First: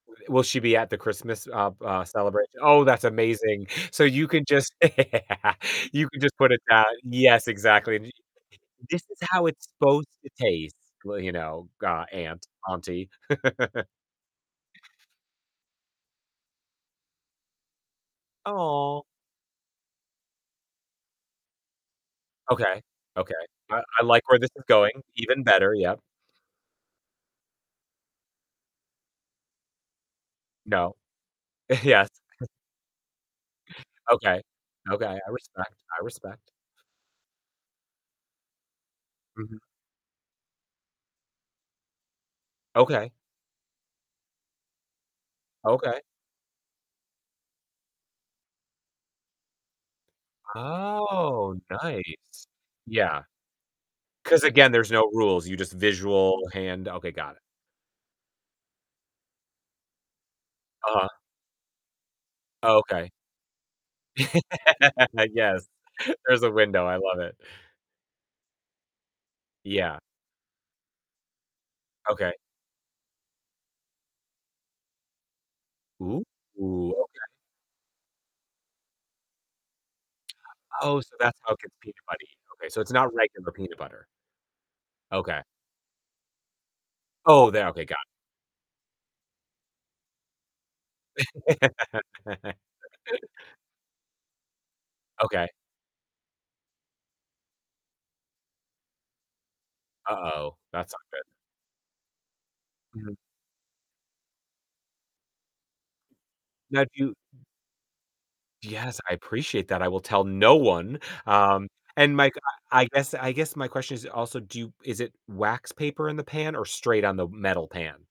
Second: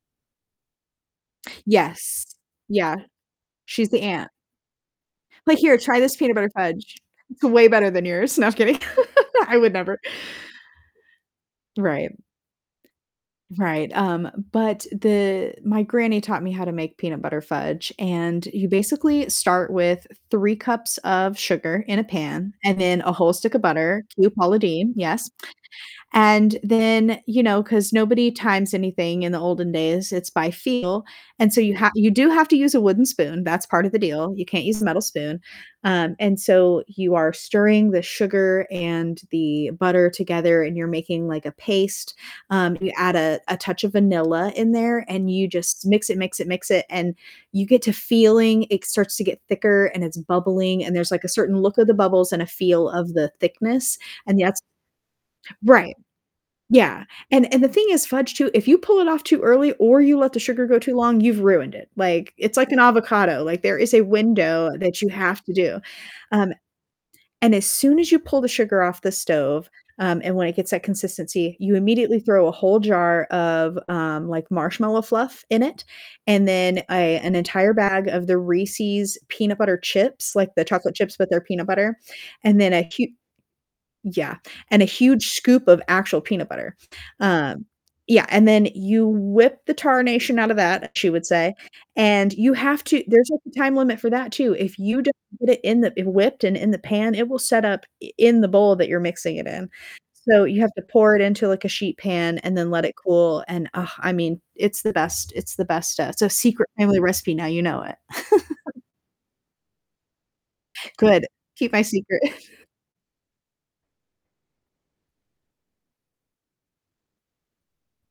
Will she be at the Christmas, uh, uh, Yes. celebration? Oh, Yeah. that's amazing. She's the So you aunt. can just Like, "Here, try you this can peanut just put butter it down fudge. It's Yes, way better exactly. than [unintelligible] yours." No, I'm kidding. "This is how I it's would never. supposed to taste, well, you know, gah, Right. Aunt Auntie." Right, um, but the my granny taught me how to make peanut butter fudge, and you Aw. basically start with 3 cups of sugar in a pan, and Okay, then a okay. whole stick of I I butter; like true where this Paula is going. Deen, yes. Even better. Yep. And then, you know, 'cause nobody times anything in the olden days, it's by No. feel, and so you ha Yes. you do have to use a wooden spoon, that's part of the deal, Okay, you can't use a metal okay. I spoon. respect, I Um, and respect. so you are stirring the sugar and Mhm. the butter together, and you're making, like, a paste, um, you Okay. add a a touch of vanilla in there, and you just Okay. mix it, mix it, mix it, and you get to feeling it starts to get thicker, and it's bubbling, and there's, like, a Oh, certain look of the bubbles and a nice. feel of Yeah. the thickness, and 'Cause yet again, there's no rules, you just Right. visual hand Yeah. okay, got it. And and the thing is fudge, too, if you pull it off too early or you let the sugar go too Uh-huh. long, you've ruined it. Like, it's like Oh, an okay. avocado, like, there is a window that you have to Yes. do. There's a Um, window, I love it. and as soon as you pull the sugar off the stove, Yeah. um, and when it gets that consistency, you immediately Okay. throw a whole jar of, um, like, marshmallow fluff in it, Ooh, and then a okay. an entire bag of the Reese's peanut butter chips, like the chocolate Oh, so chips, but that's they're how it peanut gets peanut butter, buttery. and Okay, then so a it's hu not regular peanut butter. Yeah, and a huge Okay. scoop of actual peanut butter, Oh, um, there okay, got it. yeah, and then you "whip the tarnation outta that," she would say, and you have to there's, like, a time limit for that, too. If you don't get Okay. it in the w whipped and in the pan, it will set up i in the bowl that you're mixing it in. So Uh-oh, you have to that's not pour good. it into, like, a sheet pan and then let it Mhm. cool and, uh, I mean, it's the best, it's the best stuff. It's a secret Now, family do recipe, you now you know it. Yes, I appreciate that, I will tell no one. Good. Um, Keep my and secret. my g I guess I guess my question is also do you is it wax paper in the pan or straight on the metal pan?